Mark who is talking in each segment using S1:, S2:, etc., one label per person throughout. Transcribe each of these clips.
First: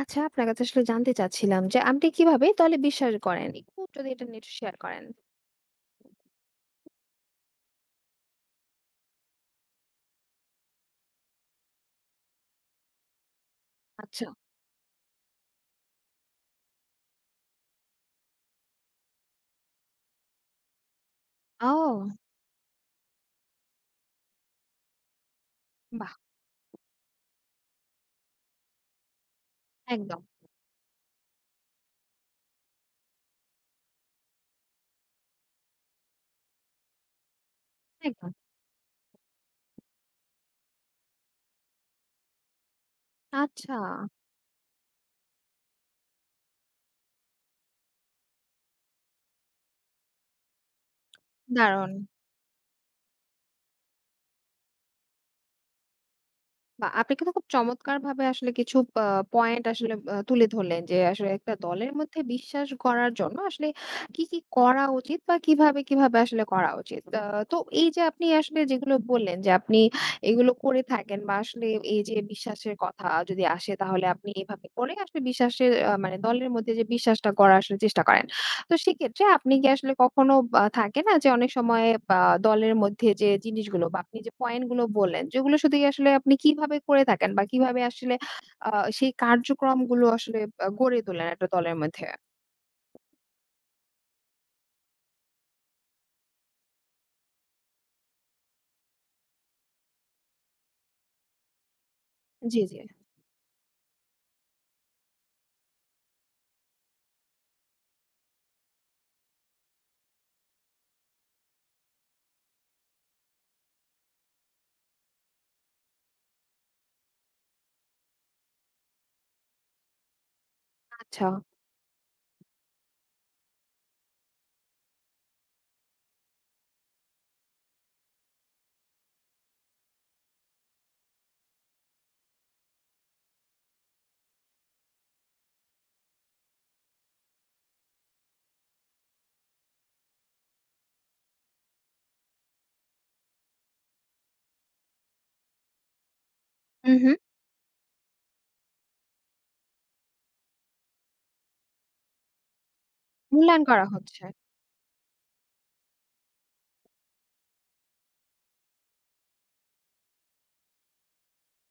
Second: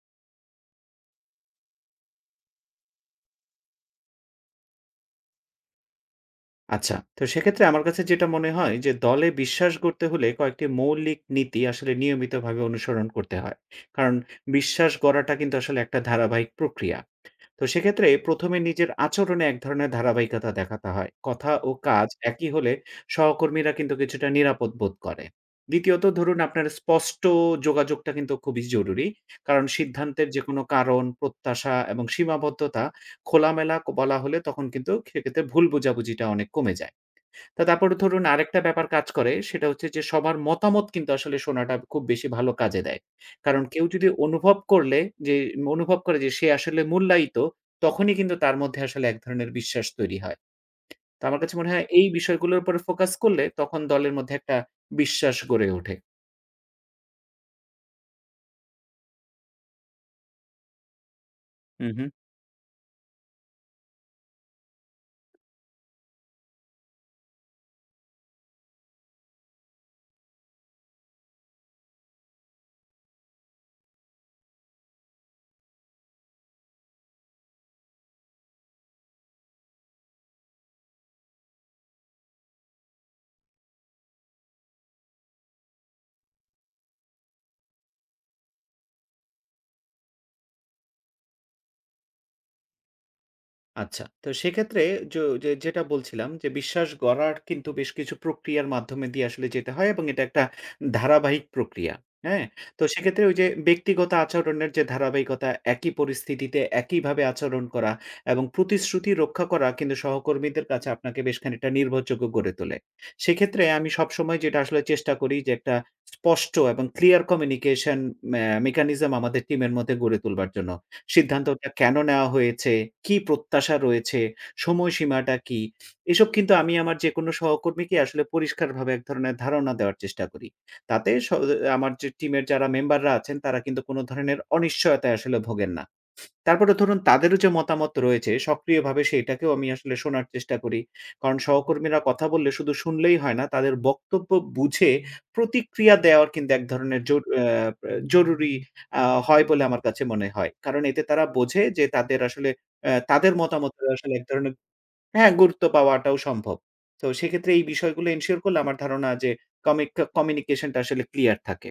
S1: আচ্ছা, আপনার কাছে আসলে জানতে চাচ্ছিলাম যে আপনি কিভাবে দলে বিশ্বাস করেন? একটু যদি এটা নিয়ে একটু শেয়ার করেন।
S2: আচ্ছা। তো সেক্ষেত্রে আমার কাছে যেটা মনে হয় যে দলে বিশ্বাস গড়তে হলে কয়েকটি মৌলিক নীতি আসলে নিয়মিতভাবে অনুসরণ করতে হয়। কারণ
S1: আচ্ছা।
S2: বিশ্বাস গড়াটা কিন্তু আসলে একটা ধারাবাহিক প্রক্রিয়া। তো সেক্ষেত্রে ১ম এ নিজের আচরণে এক ধরনের ধারাবাহিকতা দেখাতে হয়। কথা ও
S1: ও
S2: কাজ একই হলে সহকর্মীরা কিন্তু কিছুটা নিরাপদ বোধ করে। দ্বিতীয়ত
S1: বাহ!
S2: ধরুন আপনার স্পষ্ট যোগাযোগটা কিন্তু খুবই জরুরি। কারণ
S1: একদম,
S2: সিদ্ধান্তের যেকোনো কারণ, প্রত্যাশা এবং সীমাবদ্ধতা খোলামেলা বলা হলে তখন কিন্তু সেক্ষেত্রে ভুল বোঝাবুঝিটা অনেক কমে যায়। তো তারপরে ধরুন
S1: একদম।
S2: আরেকটা ব্যাপার কাজ করে সেটা হচ্ছে যে সবার মতামত কিন্তু আসলে শোনাটা খুব বেশি ভালো কাজে দেয়। কারণ
S1: আচ্ছা,
S2: কেউ যদি অনুভব করলে যে অনুভব করে যে সে আসলে মূল্যায়িত, তখনই কিন্তু তার মধ্যে আসলে এক ধরনের বিশ্বাস তৈরি হয়। তো আমার কাছে মনে হয়
S1: দারুণ।
S2: এই বিষয়গুলোর উপরে ফোকাস করলে তখন দলের মধ্যে একটা বিশ্বাস গড়ে ওঠে।
S1: বাহ! আপনি কিন্তু খুব চমৎকারভাবে আসলে কিছু আ পয়েন্ট আসলে তুলে ধরলেন যে, আসলে একটা
S2: হু,
S1: দলের
S2: হু।
S1: মধ্যে বিশ্বাস গড়ার জন্য আসলে কি, কি করা উচিত বা কিভাবে আসলে করা উচিত। তো এই যে আপনি আসলে যেগুলো বললেন যে, আপনি এগুলো করে থাকেন বা আসলে এই যে বিশ্বাসের কথা যদি আসে তাহলে আপনি এভাবে করে আসলে বিশ্বাসের মানে দলের মধ্যে যে বিশ্বাসটা গড়ার আসলে চেষ্টা করেন। তো সেক্ষেত্রে আপনি কি আসলে কখনো বা থাকে না যে অনেক সময় বা দলের মধ্যে যে জিনিসগুলো বা আপনি যে পয়েন্টগুলো বললেন, যেগুলো শুধু আসলে আপনি কিভাবে করে থাকেন বা কিভাবে আসলে আ সেই কার্যক্রমগুলো আসলে গড়ে তোলেন একটা দলের মধ্যে?
S2: আচ্ছা। তো সেক্ষেত্রে য যে যেটা বলছিলাম যে বিশ্বাস গড়ার কিন্তু বেশ কিছু প্রক্রিয়ার মাধ্যমে দিয়ে আসলে যেতে হয় এবং এটা একটা ধারাবাহিক প্রক্রিয়া। হ্যাঁ?
S1: জি, জি।
S2: তো সেক্ষেত্রে ওই যে ব্যক্তিগত আচরণের যে ধারাবাহিকতা, একই পরিস্থিতিতে একইভাবে আচরণ করা এবং প্রতিশ্রুতি রক্ষা করা কিন্তু সহকর্মীদের কাছে আপনাকে বেশ খানিকটা নির্ভরযোগ্য গড়ে তোলে। সেক্ষেত্রে আমি সবসময় যেটা আসলে চেষ্টা করি যে একটা স্পষ্ট এবং ক্লিয়ার কমিউনিকেশন মেকানিজম আমাদের টিমের মধ্যে গড়ে তুলবার জন্য।
S1: আচ্ছা।
S2: সিদ্ধান্তটা কেন নেওয়া হয়েছে? কি প্রত্যাশা রয়েছে? সময়সীমাটা কি? এসব কিন্তু আমি আমার যেকোনো সহকর্মীকে আসলে পরিষ্কারভাবে এক ধরনের ধারণা দেওয়ার চেষ্টা করি। তাতে স আমার যে টিমের যারা মেম্বাররা আছেন তারা কিন্তু কোনো ধরনের অনিশ্চয়তায় আসলে ভোগেন না। তারপরে ধরুন তাদেরও যে মতামত রয়েছে সক্রিয়ভাবে সেটাকেও আমি আসলে শোনার চেষ্টা করি। কারণ সহকর্মীরা কথা বললে শুধু শুনলেই হয় না, তাদের বক্তব্য বুঝে প্রতিক্রিয়া দেওয়ার কিন্তু এক
S1: হু,
S2: ধরনের
S1: হু।
S2: জরুরি আ হয় বলে আমার কাছে মনে হয়। কারণ এতে তারা বোঝে যে তাদের
S1: মূল্যায়ন করা
S2: মতামতের আসলে
S1: হচ্ছে।
S2: এক ধরনের হ্যাঁ, গুরুত্ব পাওয়াটাও সম্ভব। তো সেক্ষেত্রে এই বিষয়গুলো এনশিওর করলে আমার ধারণা যে কমিক কমিউনিকেশন টা আসলে ক্লিয়ার থাকে।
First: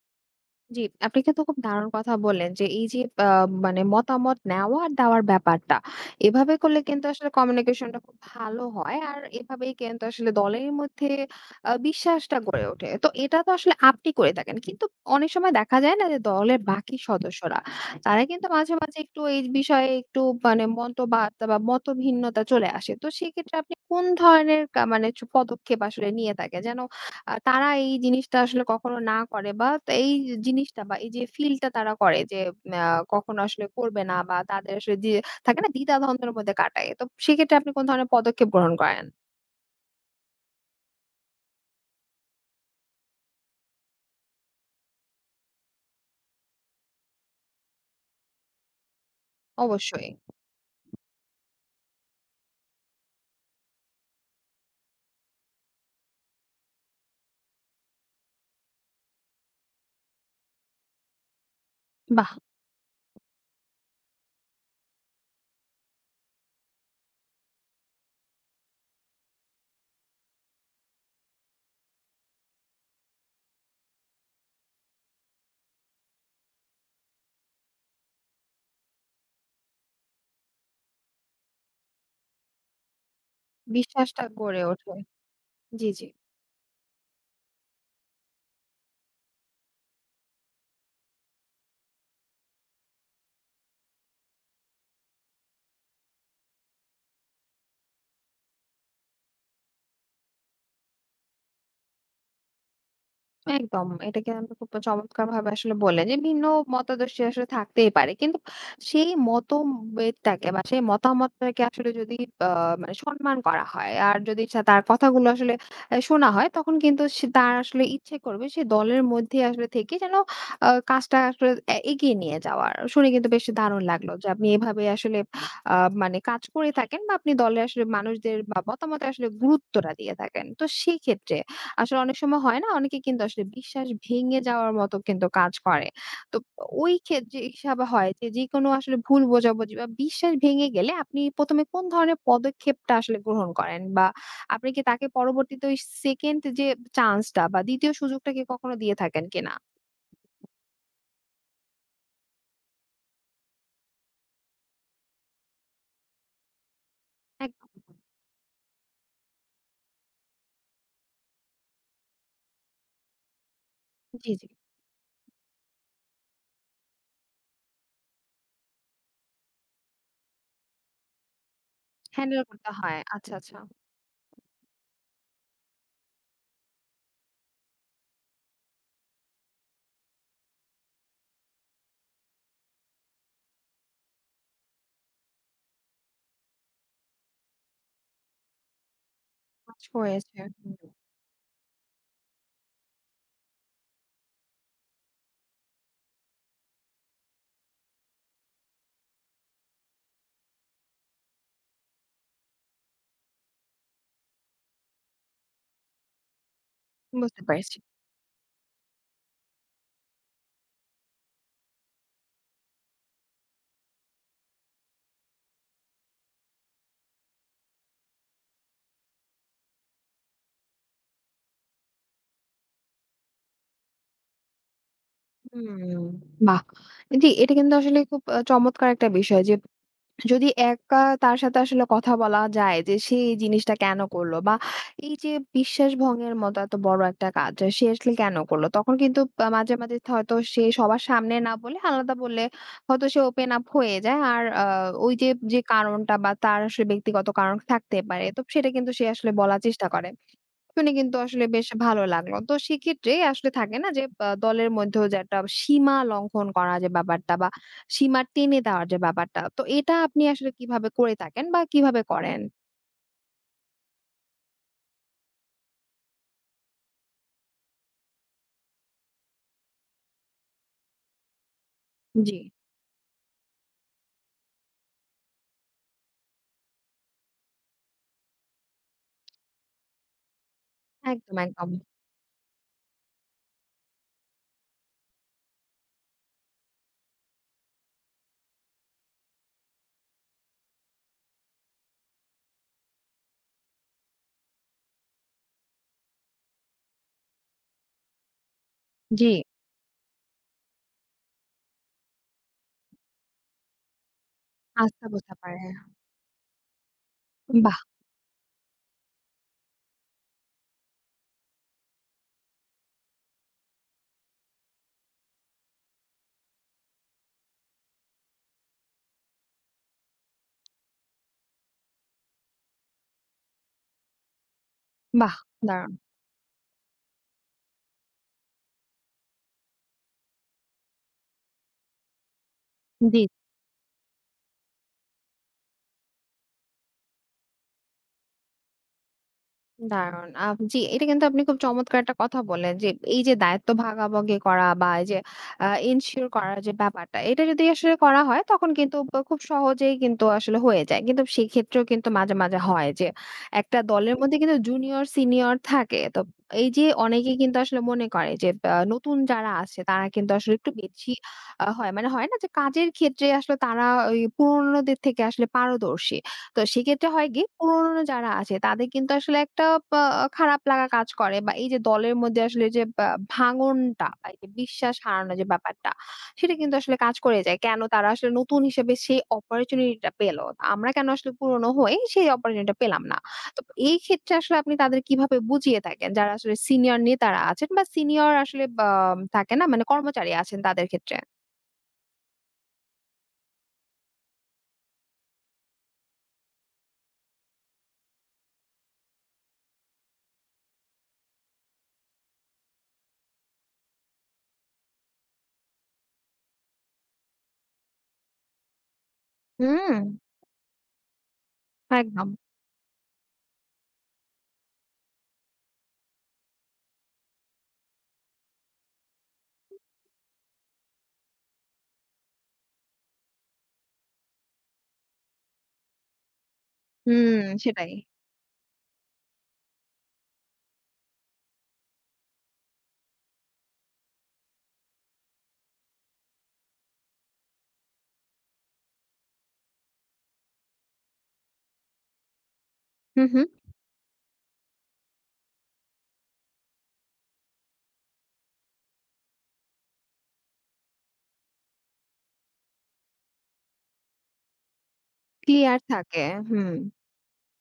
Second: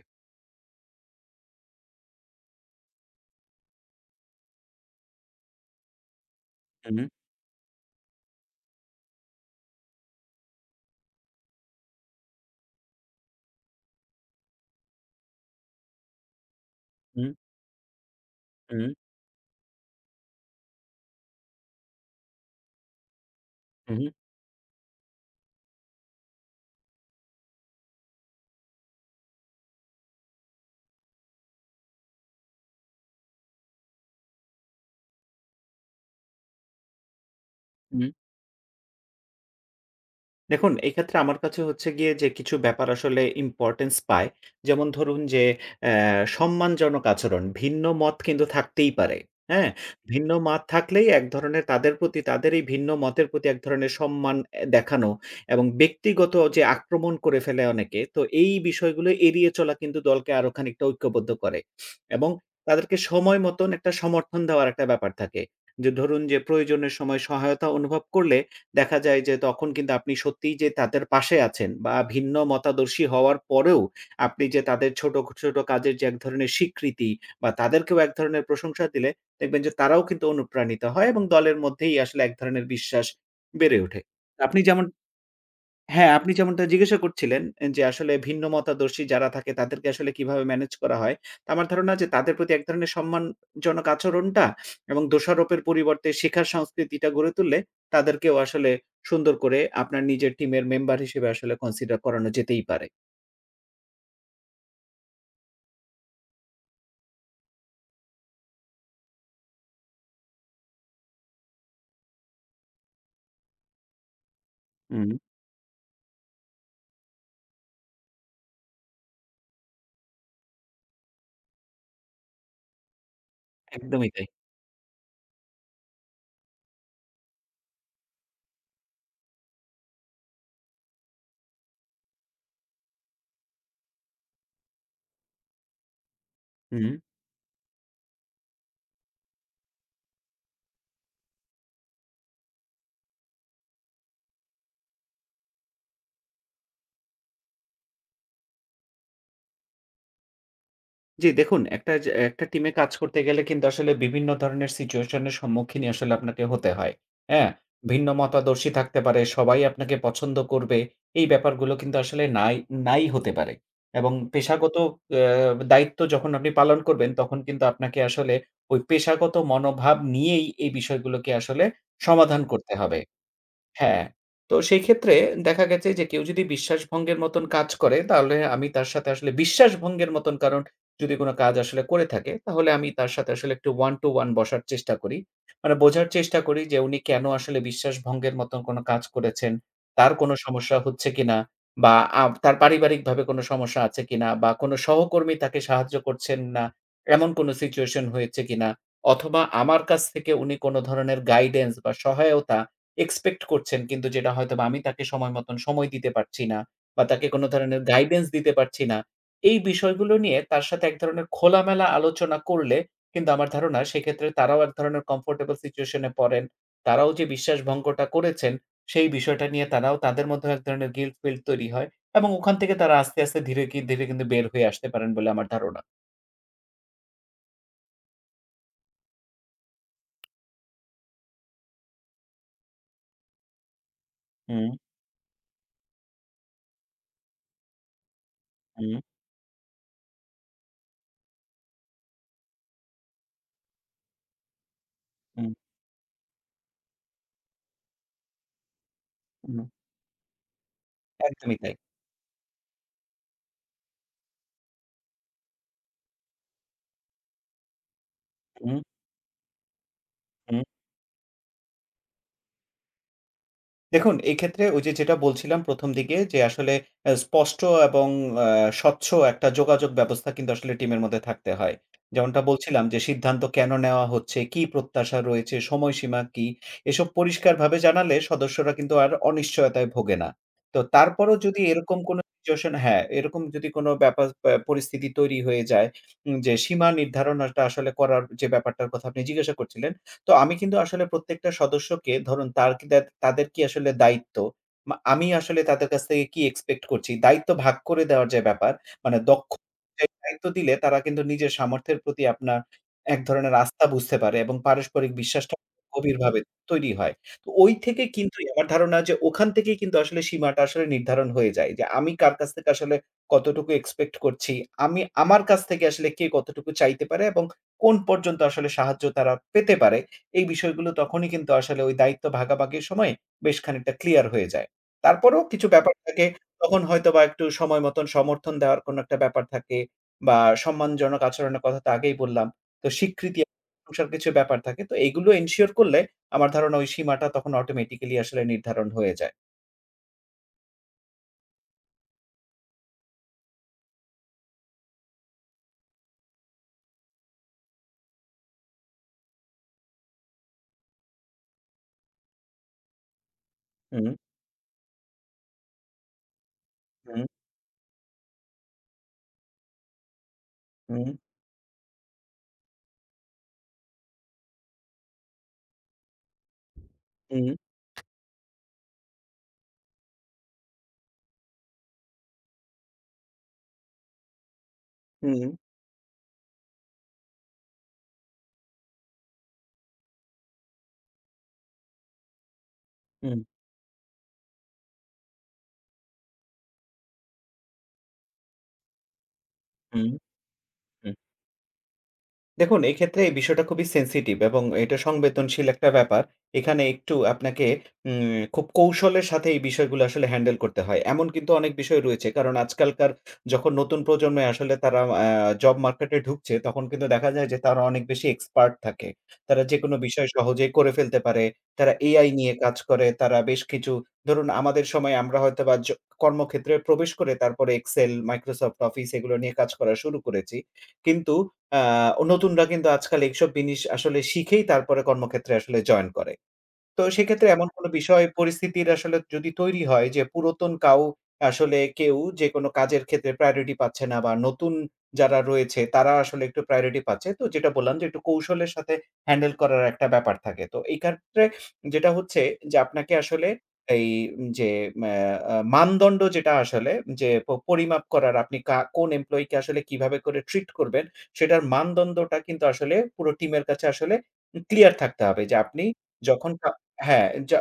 S1: জি, আপনি কিন্তু খুব দারুণ কথা বললেন যে এই যে আ মানে মতামত নেওয়া আর দেওয়ার ব্যাপারটা। এভাবে করলে
S2: হুম,
S1: কিন্তু আসলে কমিউনিকেশনটা খুব ভালো হয়। আর এভাবেই কিন্তু আসলে দলের মধ্যে বিশ্বাসটা গড়ে ওঠে। তো এটা তো আসলে আপনি করে থাকেন। কিন্তু অনেক সময় দেখা যায় না যে দলের বাকি
S2: হুম,
S1: সদস্যরা তারা কিন্তু মাঝে,
S2: হুম,
S1: মাঝে একটু এই বিষয়ে একটু মানে মতবাদ বা মতভিন্নতা চলে আসে। তো সেক্ষেত্রে আপনি
S2: হুম,
S1: কোন
S2: হুম।
S1: ধরনের মানে পদক্ষেপ আসলে নিয়ে থাকেন যেন তারা এই জিনিসটা আসলে কখনো না করে বা এই জিনিসটা বা এই যে ফিলটা তারা করে যে আ কখনো আসলে করবে না বা তাদের আসলে যে থাকে না দ্বিধা-দ্বন্দ্বের মধ্যে কাটায়। তো সেক্ষেত্রে আপনি কোন ধরনের পদক্ষেপ গ্রহণ করেন?
S2: দেখুন, এই ক্ষেত্রে আমার কাছে হচ্ছে গিয়ে যে কিছু ব্যাপার আসলে ইম্পোর্টেন্স পায়। যেমন ধরুন যে অ্যা সম্মানজনক আচরণ। ভিন্ন মত কিন্তু থাকতেই পারে। হ্যাঁ?
S1: অবশ্যই।
S2: ভিন্ন মত থাকলেই এক ধরনের তাদের এই ভিন্ন মতের প্রতি এক ধরনের সম্মান দেখানো এবং ব্যক্তিগত যে আক্রমণ করে ফেলে অনেকে, তো এই বিষয়গুলো এড়িয়ে চলা কিন্তু দলকে আরো খানিকটা ঐক্যবদ্ধ করে।
S1: বাহ!
S2: এবং তাদেরকে সময় মতন একটা সমর্থন দেওয়ার একটা ব্যাপার থাকে। যে ধরুন যে প্রয়োজনের সময় সহায়তা অনুভব করলে দেখা যায় যে তখন কিন্তু আপনি সত্যিই যে তাদের পাশে আছেন বা ভিন্ন মতাদর্শী হওয়ার পরেও আপনি যে তাদের ছোট, ছোট কাজের যে এক ধরনের স্বীকৃতি বা তাদেরকেও এক ধরনের প্রশংসা দিলে দেখবেন যে তারাও কিন্তু অনুপ্রাণিত হয় এবং দলের মধ্যেই আসলে এক ধরনের বিশ্বাস বেড়ে ওঠে।
S1: বিশ্বাসটা
S2: আপনি
S1: গড়ে ওঠে।
S2: যেমনটা
S1: জি, জি।
S2: হ্যাঁ, আপনি যেমনটা জিজ্ঞাসা করছিলেন যে আসলে ভিন্ন মতাদর্শী যারা থাকে তাদেরকে আসলে কিভাবে ম্যানেজ করা হয়। তো আমার ধারণা যে তাদের প্রতি এক ধরনের সম্মানজনক আচরণটা এবং দোষারোপের পরিবর্তে শেখার সংস্কৃতিটা গড়ে তুললে তাদেরকেও আসলে সুন্দর করে আপনার নিজের টিমের মেম্বার হিসেবে আসলে কনসিডার করানো যেতেই পারে।
S1: একদম। এটা কিন্তু খুব চমৎকারভাবে আসলে বললেন যে ভিন্ন মতাদর্শী আসলে থাকতেই পারে। কিন্তু সেই মতভেদটাকে বা সেই মতামতটাকে আসলে যদি আ মানে সম্মান করা হয় আর যদি তার
S2: হুম।
S1: কথাগুলো আসলে শোনা হয় তখন কিন্তু সে তার আসলে ইচ্ছে করবে সে দলের মধ্যে আসলে থেকে যেন কাজটা আসলে এগিয়ে নিয়ে যাওয়ার। শুনে কিন্তু বেশ দারুণ
S2: একদমই
S1: লাগলো যে
S2: তাই।
S1: আপনি এভাবে আসলে আ মানে কাজ করে থাকেন বা আপনি দলে আসলে মানুষদের বা মতামতে আসলে গুরুত্বটা দিয়ে থাকেন। তো সেক্ষেত্রে আসলে অনেক সময় হয় না? অনেকে কিন্তু আসলে বিশ্বাস ভেঙে যাওয়ার মতো কিন্তু কাজ করে। তো
S2: হুম।
S1: ওই ক্ষেত্রে হিসাবে হয় যে, যেকোনো আসলে ভুল বোঝাবুঝি বা বিশ্বাস ভেঙে গেলে আপনি ১ম এ কোন ধরনের পদক্ষেপটা আসলে গ্রহণ করেন? বা আপনি কি তাকে পরবর্তীতে ওই 2nd যে চান্সটা বা ২য় সুযোগটা কি কখনো দিয়ে থাকেন কিনা?
S2: জি, দেখুন একটা টিমে কাজ করতে গেলে কিন্তু আসলে বিভিন্ন ধরনের সিচুয়েশন এর সম্মুখীনই আসলে আপনাকে হতে হয়। হ্যাঁ?
S1: একদম।
S2: ভিন্ন মতাদর্শী থাকতে পারে, সবাই আপনাকে পছন্দ করবে। এই ব্যাপারগুলো কিন্তু আসলে নাই নাই হতে পারে। এবং
S1: জি, জি।
S2: পেশাগত দায়িত্ব যখন আপনি পালন করবেন, তখন কিন্তু আপনাকে আসলে ওই পেশাগত মনোভাব নিয়েই এই বিষয়গুলোকে আসলে
S1: হ্যান্ডেল
S2: সমাধান
S1: করতে
S2: করতে
S1: হয়।
S2: হবে।
S1: আচ্ছা, আচ্ছা।
S2: হ্যাঁ, তো সেই ক্ষেত্রে দেখা গেছে যে কেউ যদি বিশ্বাসভঙ্গের মতন কাজ করে তাহলে আমি তার সাথে আসলে বিশ্বাসভঙ্গের মতন কারণ যদি কোন কাজ আসলে করে থাকে তাহলে আমি তার সাথে আসলে একটু one to one বসার চেষ্টা করি। মানে বোঝার চেষ্টা করি যে উনি কেন আসলে বিশ্বাসভঙ্গের মতন কোন কাজ করেছেন,
S1: কাজ
S2: তার কোন
S1: করেছে।
S2: সমস্যা হচ্ছে কিনা বা তার পারিবারিকভাবে কোন সমস্যা আছে কিনা বা কোন সহকর্মী তাকে সাহায্য করছেন না, এমন কোন সিচুয়েশন হয়েছে কিনা অথবা আমার কাছ থেকে উনি কোন ধরনের গাইডেন্স বা সহায়তা এক্সপেক্ট করছেন কিন্তু যেটা হয়তোবা আমি তাকে সময় মতন সময় দিতে পারছি না বা তাকে
S1: বুঝতে
S2: কোনো
S1: পারছি।
S2: ধরনের গাইডেন্স দিতে পারছি না। এই বিষয়গুলো নিয়ে তার সাথে এক ধরনের খোলামেলা আলোচনা করলে কিন্তু আমার ধারণা সেক্ষেত্রে তারাও এক ধরনের কমফোর্টেবল সিচুয়েশন এ পড়েন। তারাও যে বিশ্বাস ভঙ্গটা করেছেন সেই বিষয়টা নিয়ে তারাও তাদের মধ্যেও এক ধরনের গিল্ট ফিল্ট তৈরি হয় এবং ওখান থেকে তারা আস্তে, আস্তে ধীরে কিন্তু বের হয়ে আসতে পারেন বলে আমার ধারণা।
S1: হুম, বাহ! জি, এটা কিন্তু আসলে খুব চমৎকার একটা বিষয় যে যদি একা তার সাথে আসলে কথা বলা যায় যে সে এই জিনিসটা কেন করলো বা
S2: হুম,
S1: এই যে বিশ্বাস ভঙ্গের মতো এত বড় একটা কাজ সে আসলে কেন করলো তখন
S2: হুম,
S1: কিন্তু মাঝে মাঝে হয়তো সে সবার সামনে না বলে আলাদা বললে হয়তো সে ওপেন আপ হয়ে যায় আর ওই যে
S2: হুম,
S1: যে কারণটা বা তার আসলে ব্যক্তিগত কারণ থাকতে পারে তো সেটা কিন্তু সে আসলে
S2: হুম।
S1: বলার চেষ্টা করে শুনে কিন্তু আসলে
S2: একদমই
S1: বেশ
S2: তাই।
S1: ভালো লাগলো। তো সেক্ষেত্রে আসলে থাকে না যে দলের মধ্যেও যে একটা সীমা লঙ্ঘন করা যে ব্যাপারটা বা সীমা টেনে
S2: হুম,
S1: দেওয়ার যে ব্যাপারটা। তো এটা আপনি আসলে
S2: হুম।
S1: কিভাবে করে থাকেন বা কিভাবে করেন?
S2: দেখুন, এক্ষেত্রে ওই যে যেটা বলছিলাম ১ম দিকে যে আসলে স্পষ্ট এবং আ স্বচ্ছ একটা যোগাযোগ ব্যবস্থা কিন্তু আসলে টিমের মধ্যে থাকতে হয়।
S1: জি।
S2: যেমনটা বলছিলাম যে সিদ্ধান্ত কেন নেওয়া হচ্ছে, কি প্রত্যাশা রয়েছে, সময়সীমা কি? এসব পরিষ্কারভাবে জানালে সদস্যরা কিন্তু আর অনিশ্চয়তায় ভোগে না। তো তারপরও
S1: একদম,
S2: যদি
S1: একদম।
S2: এরকম কোনো সিচুয়েশন হ্যাঁ, এরকম যদি কোনো ব্যাপার প্যা পরিস্থিতি তৈরি হয়ে যায়, যে সীমা নির্ধারণটা আসলে করার যে ব্যাপারটার কথা আপনি জিজ্ঞাসা করছিলেন, তো আমি কিন্তু আসলে প্রত্যেকটা সদস্যকে ধরুন তার কি দা তাদের কি আসলে দায়িত্ব, আমি আসলে তাদের কাছ থেকে কি এক্সপেক্ট করছি, দায়িত্ব ভাগ করে দেওয়ার যে ব্যাপার, মানে
S1: জি,
S2: দক্ষ অনুযায়ী দায়িত্ব দিলে তারা কিন্তু নিজের সামর্থ্যের প্রতি আপনার এক ধরনের আস্থা বুঝতে পারে এবং
S1: আস্থা
S2: পারস্পরিক
S1: বোঝা
S2: বিশ্বাসটা
S1: পারে।
S2: গভীরভাবে তৈরি হয়। তো ওই
S1: বাহ!
S2: থেকে কিন্তু আমার ধারণা যে ওখান থেকেই কিন্তু আসলে সীমাটা আসলে নির্ধারণ হয়ে যায় যে আমি কার কাছ থেকে আসলে কতটুকু এক্সপেক্ট করছি, আমি আমার কাছ থেকে আসলে কে কতটুকু চাইতে পারে এবং কোন পর্যন্ত আসলে সাহায্য তারা পেতে পারে। এই বিষয়গুলো তখনই কিন্তু আসলে ওই দায়িত্ব ভাগাভাগির সময় বেশ খানিকটা ক্লিয়ার হয়ে যায়।
S1: বাহ!
S2: তারপরেও কিছু
S1: দারুণ।
S2: ব্যাপার থাকে, তখন হয়তোবা একটু সময় মতন সমর্থন দেওয়ার কোনো একটা ব্যাপার থাকে বা সম্মানজনক আচরণের কথা তো আগেই বললাম। তো
S1: জি।
S2: স্বীকৃতি প্রশংসার কিছু ব্যাপার থাকে। তো এগুলো এনশিওর করলে আমার ধারণা ওই সীমাটা তখন অটোমেটিক্যালি আসলে নির্ধারণ হয়ে যায়।
S1: দারুণ। জি, এটা কিন্তু আপনি খুব চমৎকার একটা কথা বললেন যে, এই যে দায়িত্ব ভাগাভাগি করা বা এই যে এনশিওর করার যে ব্যাপারটা, এটা যদি আসলে করা হয় তখন কিন্তু খুব সহজেই কিন্তু আসলে হয়ে যায়। কিন্তু সেক্ষেত্রেও কিন্তু মাঝে, মাঝে হয় যে একটা
S2: হুম,
S1: দলের মধ্যে কিন্তু জুনিয়র, সিনিয়র থাকে। তো এই যে
S2: হুম,
S1: অনেকেই কিন্তু আসলে মনে করে যে নতুন যারা আছে তারা কিন্তু আসলে একটু
S2: হুম,
S1: বেশি হয়। মানে হয় না যে কাজের ক্ষেত্রে আসলে তারা ওই পুরনোদের থেকে আসলে পারদর্শী। তো সেক্ষেত্রে হয় কি
S2: হুম,
S1: পুরনো যারা আছে তাদের কিন্তু আসলে একটা বা খারাপ লাগা কাজ করে বা এই যে দলের মধ্যে আসলে যে বা ভাঙনটা বা এই যে বিশ্বাস
S2: হুম,
S1: হারানোর যে
S2: হুম,
S1: ব্যাপারটা সেটা কিন্তু আসলে কাজ করে যায়। কেন তারা আসলে নতুন হিসেবে সেই অপরচুনিটিটা পেল। আমরা কেন আসলে পুরনো হয়ে সেই অপরচুনিটিটা পেলাম না।
S2: হুম,
S1: তো এই ক্ষেত্রে আসলে আপনি তাদের কিভাবে বুঝিয়ে থাকেন? যারা আসলে সিনিয়র নেতারা আছেন বা সিনিয়র আসলে বা থাকে না মানে
S2: হুম।
S1: কর্মচারী আছেন তাদের ক্ষেত্রে।
S2: দেখুন, এক্ষেত্রে এই বিষয়টা খুবই সেনসিটিভ এবং এটা সংবেদনশীল একটা ব্যাপার। এখানে একটু আপনাকে খুব কৌশলের সাথে এই বিষয়গুলো আসলে হ্যান্ডেল করতে হয়। এমন কিন্তু অনেক বিষয় রয়েছে। কারণ আজকালকার যখন নতুন প্রজন্মে আসলে তারা আ জব মার্কেটে ঢুকছে, তখন কিন্তু দেখা যায় যে তারা অনেক বেশি এক্সপার্ট থাকে। তারা
S1: হুম,
S2: যেকোনো বিষয় সহজেই করে ফেলতে পারে। তারা
S1: একদম।
S2: AI নিয়ে কাজ করে, তারা বেশ কিছু ধরুন আমাদের সময় আমরা হয়তোবা কর্মক্ষেত্রে প্রবেশ করে তারপরে Excel, Microsoft Office এগুলো নিয়ে কাজ করা শুরু করেছি। কিন্তু আ নতুনরা কিন্তু আজকাল এইসব জিনিস আসলে শিখেই তারপরে কর্মক্ষেত্রে আসলে জয়েন করে। তো
S1: হুম,
S2: সেক্ষেত্রে এমন কোনো
S1: সেটাই।
S2: বিষয় পরিস্থিতির আসলে যদি তৈরি হয় যে পুরাতন কাউ আসলে কেউ যে কোনো কাজের ক্ষেত্রে প্রায়োরিটি পাচ্ছে না বা নতুন যারা রয়েছে তারা আসলে একটু প্রায়োরিটি পাচ্ছে। তো যেটা বললাম যে একটু কৌশলের সাথে হ্যান্ডেল করার একটা ব্যাপার থাকে। তো এই ক্ষেত্রে যেটা হচ্ছে যে আপনাকে
S1: হুম, হুম।
S2: আসলে এই যে ম্যা আ মানদণ্ড যেটা আসলে যে প পরিমাপ করার আপনি কোন এমপ্লয়িকে আসলে কিভাবে করে ট্রিট করবেন সেটার মানদণ্ডটা কিন্তু আসলে পুরো টিমের কাছে আসলে ক্লিয়ার থাকতে হবে যে
S1: ক্লিয়ার
S2: আপনি
S1: থাকে।
S2: যখন
S1: হুম।
S2: কা হ্যাঁ, য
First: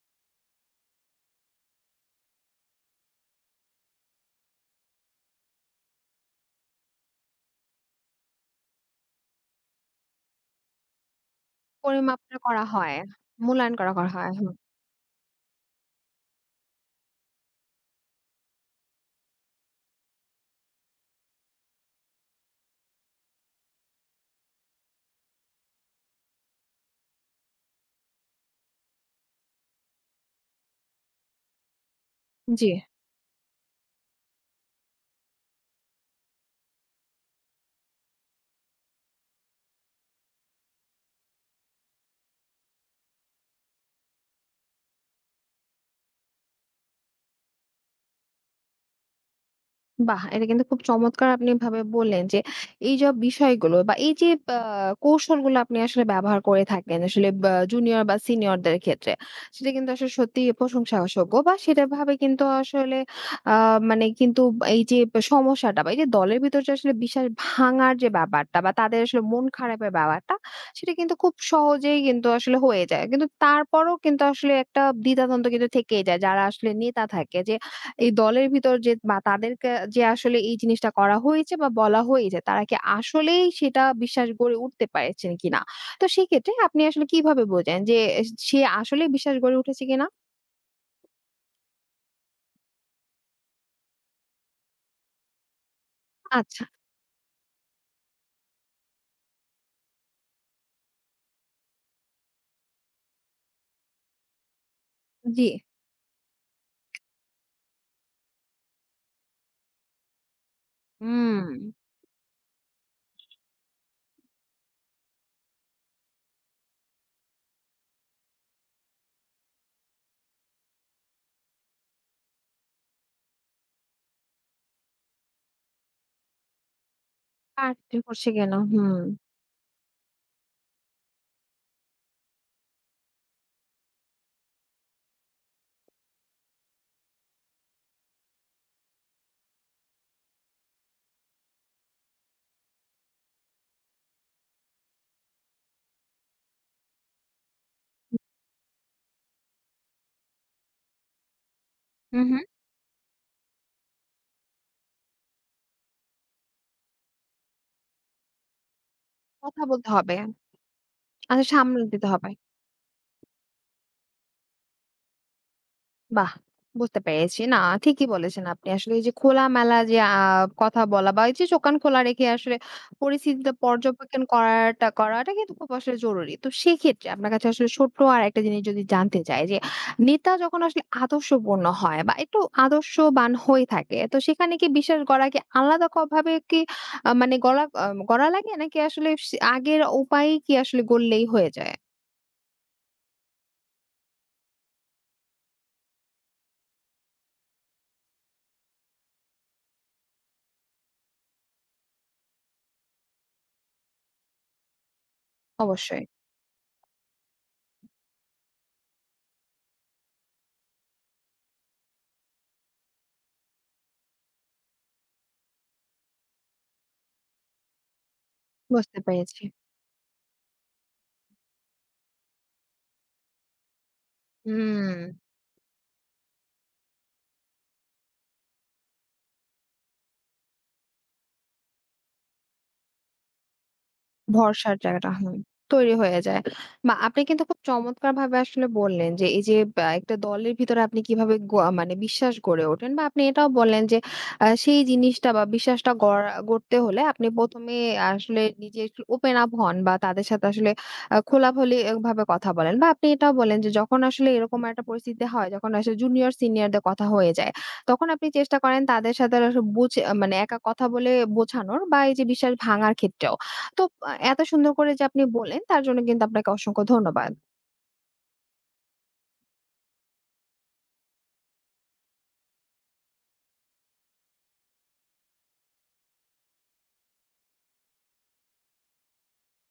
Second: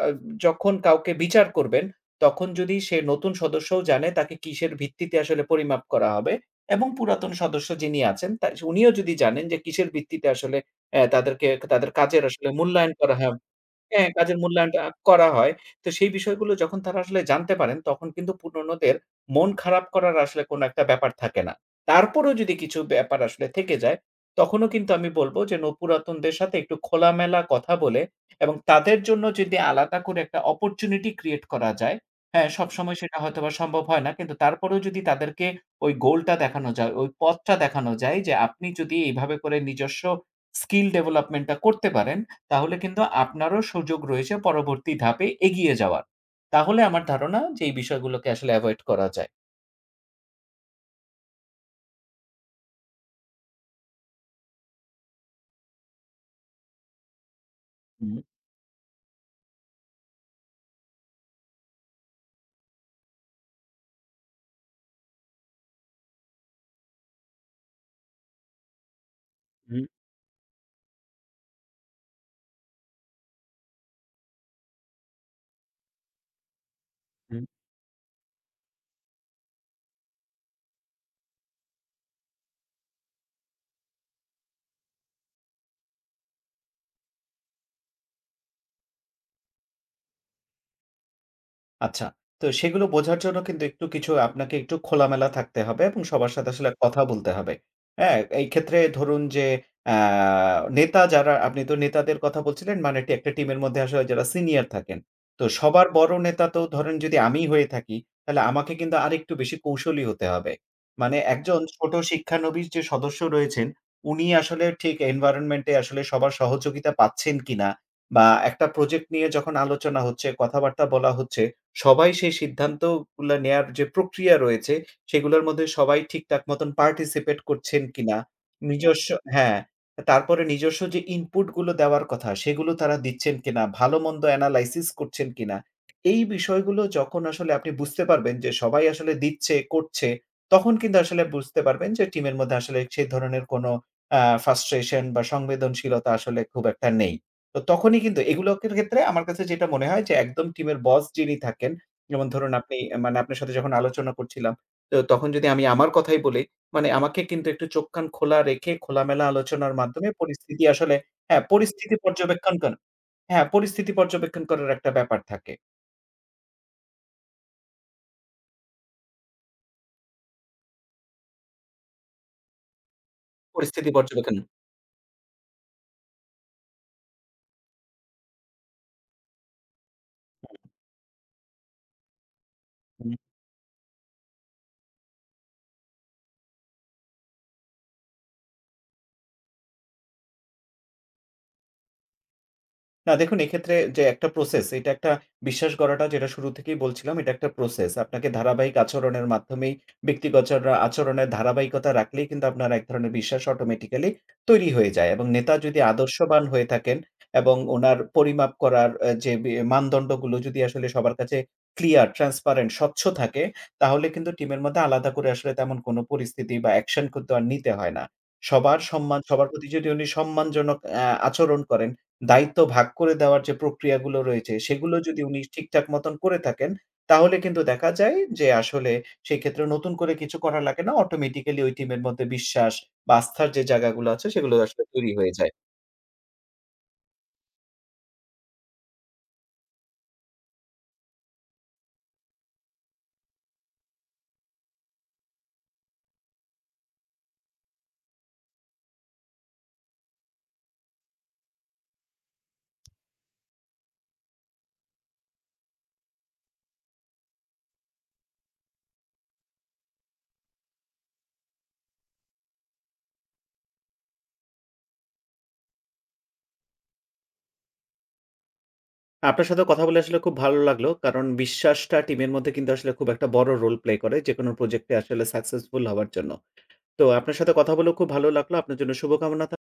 S2: যখন কাউকে বিচার করবেন, তখন যদি সে নতুন সদস্যও জানে তাকে কিসের ভিত্তিতে আসলে পরিমাপ করা হবে এবং পুরাতন সদস্য যিনি আছেন তা উনিও যদি জানেন যে কিসের ভিত্তিতে আসলে অ্যা তাদেরকে তাদের কাজের
S1: পরিমাপটা
S2: আসলে
S1: করা
S2: মূল্যায়ন
S1: হয়।
S2: করা হা
S1: মূল্যায়ন করা,
S2: হ্যাঁ,
S1: করা হয়।
S2: কাজের
S1: হুম,
S2: মূল্যায়নটা করা হয়। তো সেই বিষয়গুলো যখন তারা আসলে জানতে পারেন, তখন কিন্তু পুরনোদের মন খারাপ করার আসলে কোনো একটা ব্যাপার থাকে না। তারপরেও যদি কিছু ব্যাপার আসলে থেকে যায়, তখনও কিন্তু আমি বলব যে পুরাতনদের সাথে একটু খোলামেলা কথা বলে এবং তাদের জন্য যদি আলাদা করে একটা অপরচুনিটি ক্রিয়েট করা যায়, হ্যাঁ,
S1: জি।
S2: সবসময় সেটা হয়তোবা সম্ভব হয় না। কিন্তু তারপরেও যদি তাদেরকে ওই গোলটা দেখানো যায়, ওই পথটা দেখানো যায় যে আপনি যদি এইভাবে করে নিজস্ব স্কিল ডেভেলপমেন্টটা করতে পারেন তাহলে কিন্তু আপনারও সুযোগ রয়েছে পরবর্তী ধাপে এগিয়ে যাওয়ার। তাহলে আমার ধারণা যে এই বিষয়গুলোকে আসলে এভয়েড করা যায়।
S1: বাহ! এটা কিন্তু খুব চমৎকার আপনি ভাবে বললেন যে, এইসব বিষয়গুলো বা এই যে আ কৌশলগুলো আপনি আসলে ব্যবহার করে থাকেন আসলে বা জুনিয়র বা
S2: হুম,
S1: সিনিয়রদের ক্ষেত্রে। সেটা কিন্তু আসলে সত্যিই প্রশংসাযোগ্য বা সেটা ভাবে কিন্তু আসলে আ মানে কিন্তু এই যে সমস্যাটা বা এই যে দলের ভিতর যে আসলে বিশ্বাস ভাঙার যে ব্যাপারটা বা তাদের আসলে মন
S2: হুম,
S1: খারাপের ব্যাপারটা, সেটা কিন্তু খুব সহজেই কিন্তু আসলে হয়ে যায়। কিন্তু তারপরও কিন্তু আসলে একটা দ্বিধাদ্বন্দ্ব কিন্তু থেকেই যায়। যারা আসলে নেতা থাকে
S2: হুম।
S1: যে এই দলের ভিতর যে বা তাদেরকে যে আসলে এই জিনিসটা করা হয়েছে বা বলা হয়েছে, তারা কি আসলেই সেটা বিশ্বাস গড়ে উঠতে পেরেছেন কিনা? তো সেক্ষেত্রে আপনি আসলে কিভাবে বোঝেন যে সে আসলেই বিশ্বাস গড়ে উঠেছে কিনা?
S2: আচ্ছা। তো সেগুলো বোঝার জন্য কিন্তু একটু কিছু আপনাকে একটু খোলামেলা থাকতে হবে এবং সবার সাথে
S1: আচ্ছা,
S2: আসলে কথা বলতে হবে। হ্যাঁ? এই ক্ষেত্রে ধরুন যে আ নেতা যারা আপনি তো নেতাদের কথা বলছিলেন মানে একটা টিমের মধ্যে আসলে যারা সিনিয়র থাকেন। তো
S1: জি।
S2: সবার বড় নেতা তো ধরেন যদি আমি হয়ে থাকি, তাহলে আমাকে কিন্তু আরেকটু বেশি কৌশলী হতে হবে। মানে
S1: হুম।
S2: একজন ছোট শিক্ষানবিশ যে সদস্য রয়েছেন, উনি আসলে ঠিক environment এ আসলে সবার সহযোগিতা পাচ্ছেন কিনা বা একটা প্রজেক্ট নিয়ে যখন আলোচনা হচ্ছে, কথাবার্তা বলা হচ্ছে, সবাই সেই সিদ্ধান্তগুলা নেয়ার যে প্রক্রিয়া রয়েছে, সেগুলোর মধ্যে সবাই ঠিকঠাক মতন participate করছেন
S1: কাটতে
S2: কিনা?
S1: করছে কিনা? হুম।
S2: নিজস্ব হ্যাঁ, তারপরে নিজস্ব যে input গুলো দেওয়ার কথা, সেগুলো তারা দিচ্ছেন কিনা? ভালো-মন্দ analysis করছেন কিনা? এই বিষয়গুলো যখন আসলে আপনি বুঝতে পারবেন যে সবাই আসলে দিচ্ছে, করছে, তখন কিন্তু আসলে বুঝতে পারবেন যে টিমের মধ্যে আসলে সেই ধরনের কোনো frustration বা সংবেদনশীলতা আসলে খুব একটা নেই। তো তখনই কিন্তু এগুলোর ক্ষেত্রে আমার কাছে যেটা মনে হয় যে একদম টিমের বস যিনি থাকেন,
S1: হু,
S2: যেমন
S1: হু।
S2: ধরুন আপনি, মানে আপনার সাথে যখন আলোচনা করছিলাম, তো তখন যদি আমি আমার কথাই বলি, মানে আমাকে কিন্তু একটু চোখ কান খোলা রেখে খোলামেলা
S1: কথা
S2: আলোচনার
S1: বলতে
S2: মাধ্যমে
S1: হবে। আচ্ছা সামনে
S2: পরিস্থিতি
S1: দিতে হবে।
S2: পর্যবেক্ষণ হ্যাঁ, পরিস্থিতি পর্যবেক্ষণ করার একটা ব্যাপার থাকে।
S1: বাহ! বুঝতে পেরেছি। না, ঠিকই বলেছেন আপনি। আসলে এই যে খোলামেলা যে কথা বলা বা এই যে চোখ কান খোলা রেখে আসলে পরিস্থিতিটা
S2: পরিস্থিতি
S1: পর্যবেক্ষণ
S2: পর্যবেক্ষণ।
S1: করাটা করাটা কিন্তু খুব আসলে জরুরি। তো সেক্ষেত্রে আপনার কাছে আসলে ছোট্ট আরেকটা জিনিস যদি জানতে চাই যে, নেতা যখন আসলে আদর্শপূর্ণ হয় বা একটু আদর্শবান হয়ে থাকে, তো সেখানে কি বিশ্বাস গড়া কি আলাদা ভাবে কি মানে গড়া লাগে? নাকি আসলে সে আগের উপায়েই কি আসলে গড়লেই হয়ে যায়?
S2: না দেখুন এক্ষেত্রে যে একটা প্রসেস, এটা একটা বিশ্বাস গড়াটা যেটা শুরু থেকেই বলছিলাম, এটা একটা প্রসেস। আপনাকে ধারাবাহিক আচরণের মাধ্যমেই ব্যক্তিগত আচর আচরণের ধারাবাহিকতা রাখলেই কিন্তু আপনার এক ধরনের বিশ্বাস অটোমেটিক্যালি তৈরি হয়ে যায় এবং নেতা যদি
S1: অবশ্যই,
S2: আদর্শবান হয়ে থাকেন এবং উনার পরিমাপ করার অ্যা যে বি মানদণ্ডগুলো যদি আসলে সবার কাছে ক্লিয়ার, ট্রান্সপারেন্ট, স্বচ্ছ থাকে, তাহলে কিন্তু টিমের মধ্যে আলাদা করে আসলে তেমন কোনো পরিস্থিতি বা অ্যাকশন কিন্তু আর নিতে হয় না।
S1: বুঝতে পেরেছি।
S2: সবার প্রতি যদি উনি সম্মানজনক আচরণ করেন, দায়িত্ব ভাগ করে দেওয়ার যে প্রক্রিয়াগুলো রয়েছে,
S1: হুম।
S2: সেগুলো যদি উনি ঠিকঠাক মতন করে থাকেন, তাহলে কিন্তু দেখা যায় যে আসলে সেক্ষেত্রে নতুন করে কিছু করা লাগে না। অটোমেটিক্যালি ওই টিমের মধ্যে বিশ্বাস বা আস্থার যে জায়গাগুলো আছে, সেগুলো
S1: ভরসার
S2: আসলে
S1: জায়গাটা
S2: তৈরি হয়ে যায়।
S1: তৈরি হয়ে যায়। বা আপনি কিন্তু খুব চমৎকারভাবে আসলে বললেন যে এই যে বা একটা দলের ভিতরে আপনি কিভাবে মানে বিশ্বাস গড়ে ওঠেন বা আপনি এটাও বললেন যে সেই জিনিসটা বা বিশ্বাসটা গড়তে হলে আপনি ১ম এ আসলে নিজে একটু ওপেন আপ হন বা তাদের সাথে আসলে খোলাখুলি ভাবে কথা বলেন বা আপনি এটাও বলেন যে যখন আসলে এরকম একটা পরিস্থিতি হয় যখন আসলে জুনিয়র সিনিয়রদের কথা হয়ে যায়, তখন আপনি চেষ্টা করেন তাদের সাথে আসলে বুঝে মানে একা কথা বলে বোঝানোর বা এই যে বিশ্বাস ভাঙার ক্ষেত্রেও। তো এত সুন্দর করে যে আপনি বললেন তার জন্য কিন্তু আপনাকে অসংখ্য ধন্যবাদ।
S2: আপনার সাথে কথা বলে আসলে খুব ভালো লাগলো। কারণ বিশ্বাসটা টিমের মধ্যে কিন্তু আসলে খুব একটা বড় রোল প্লে করে যেকোনো প্রজেক্টে আসলে সাকসেসফুল হওয়ার জন্য। তো আপনার সাথে কথা বলেও খুব ভালো লাগলো। আপনার জন্য শুভকামনা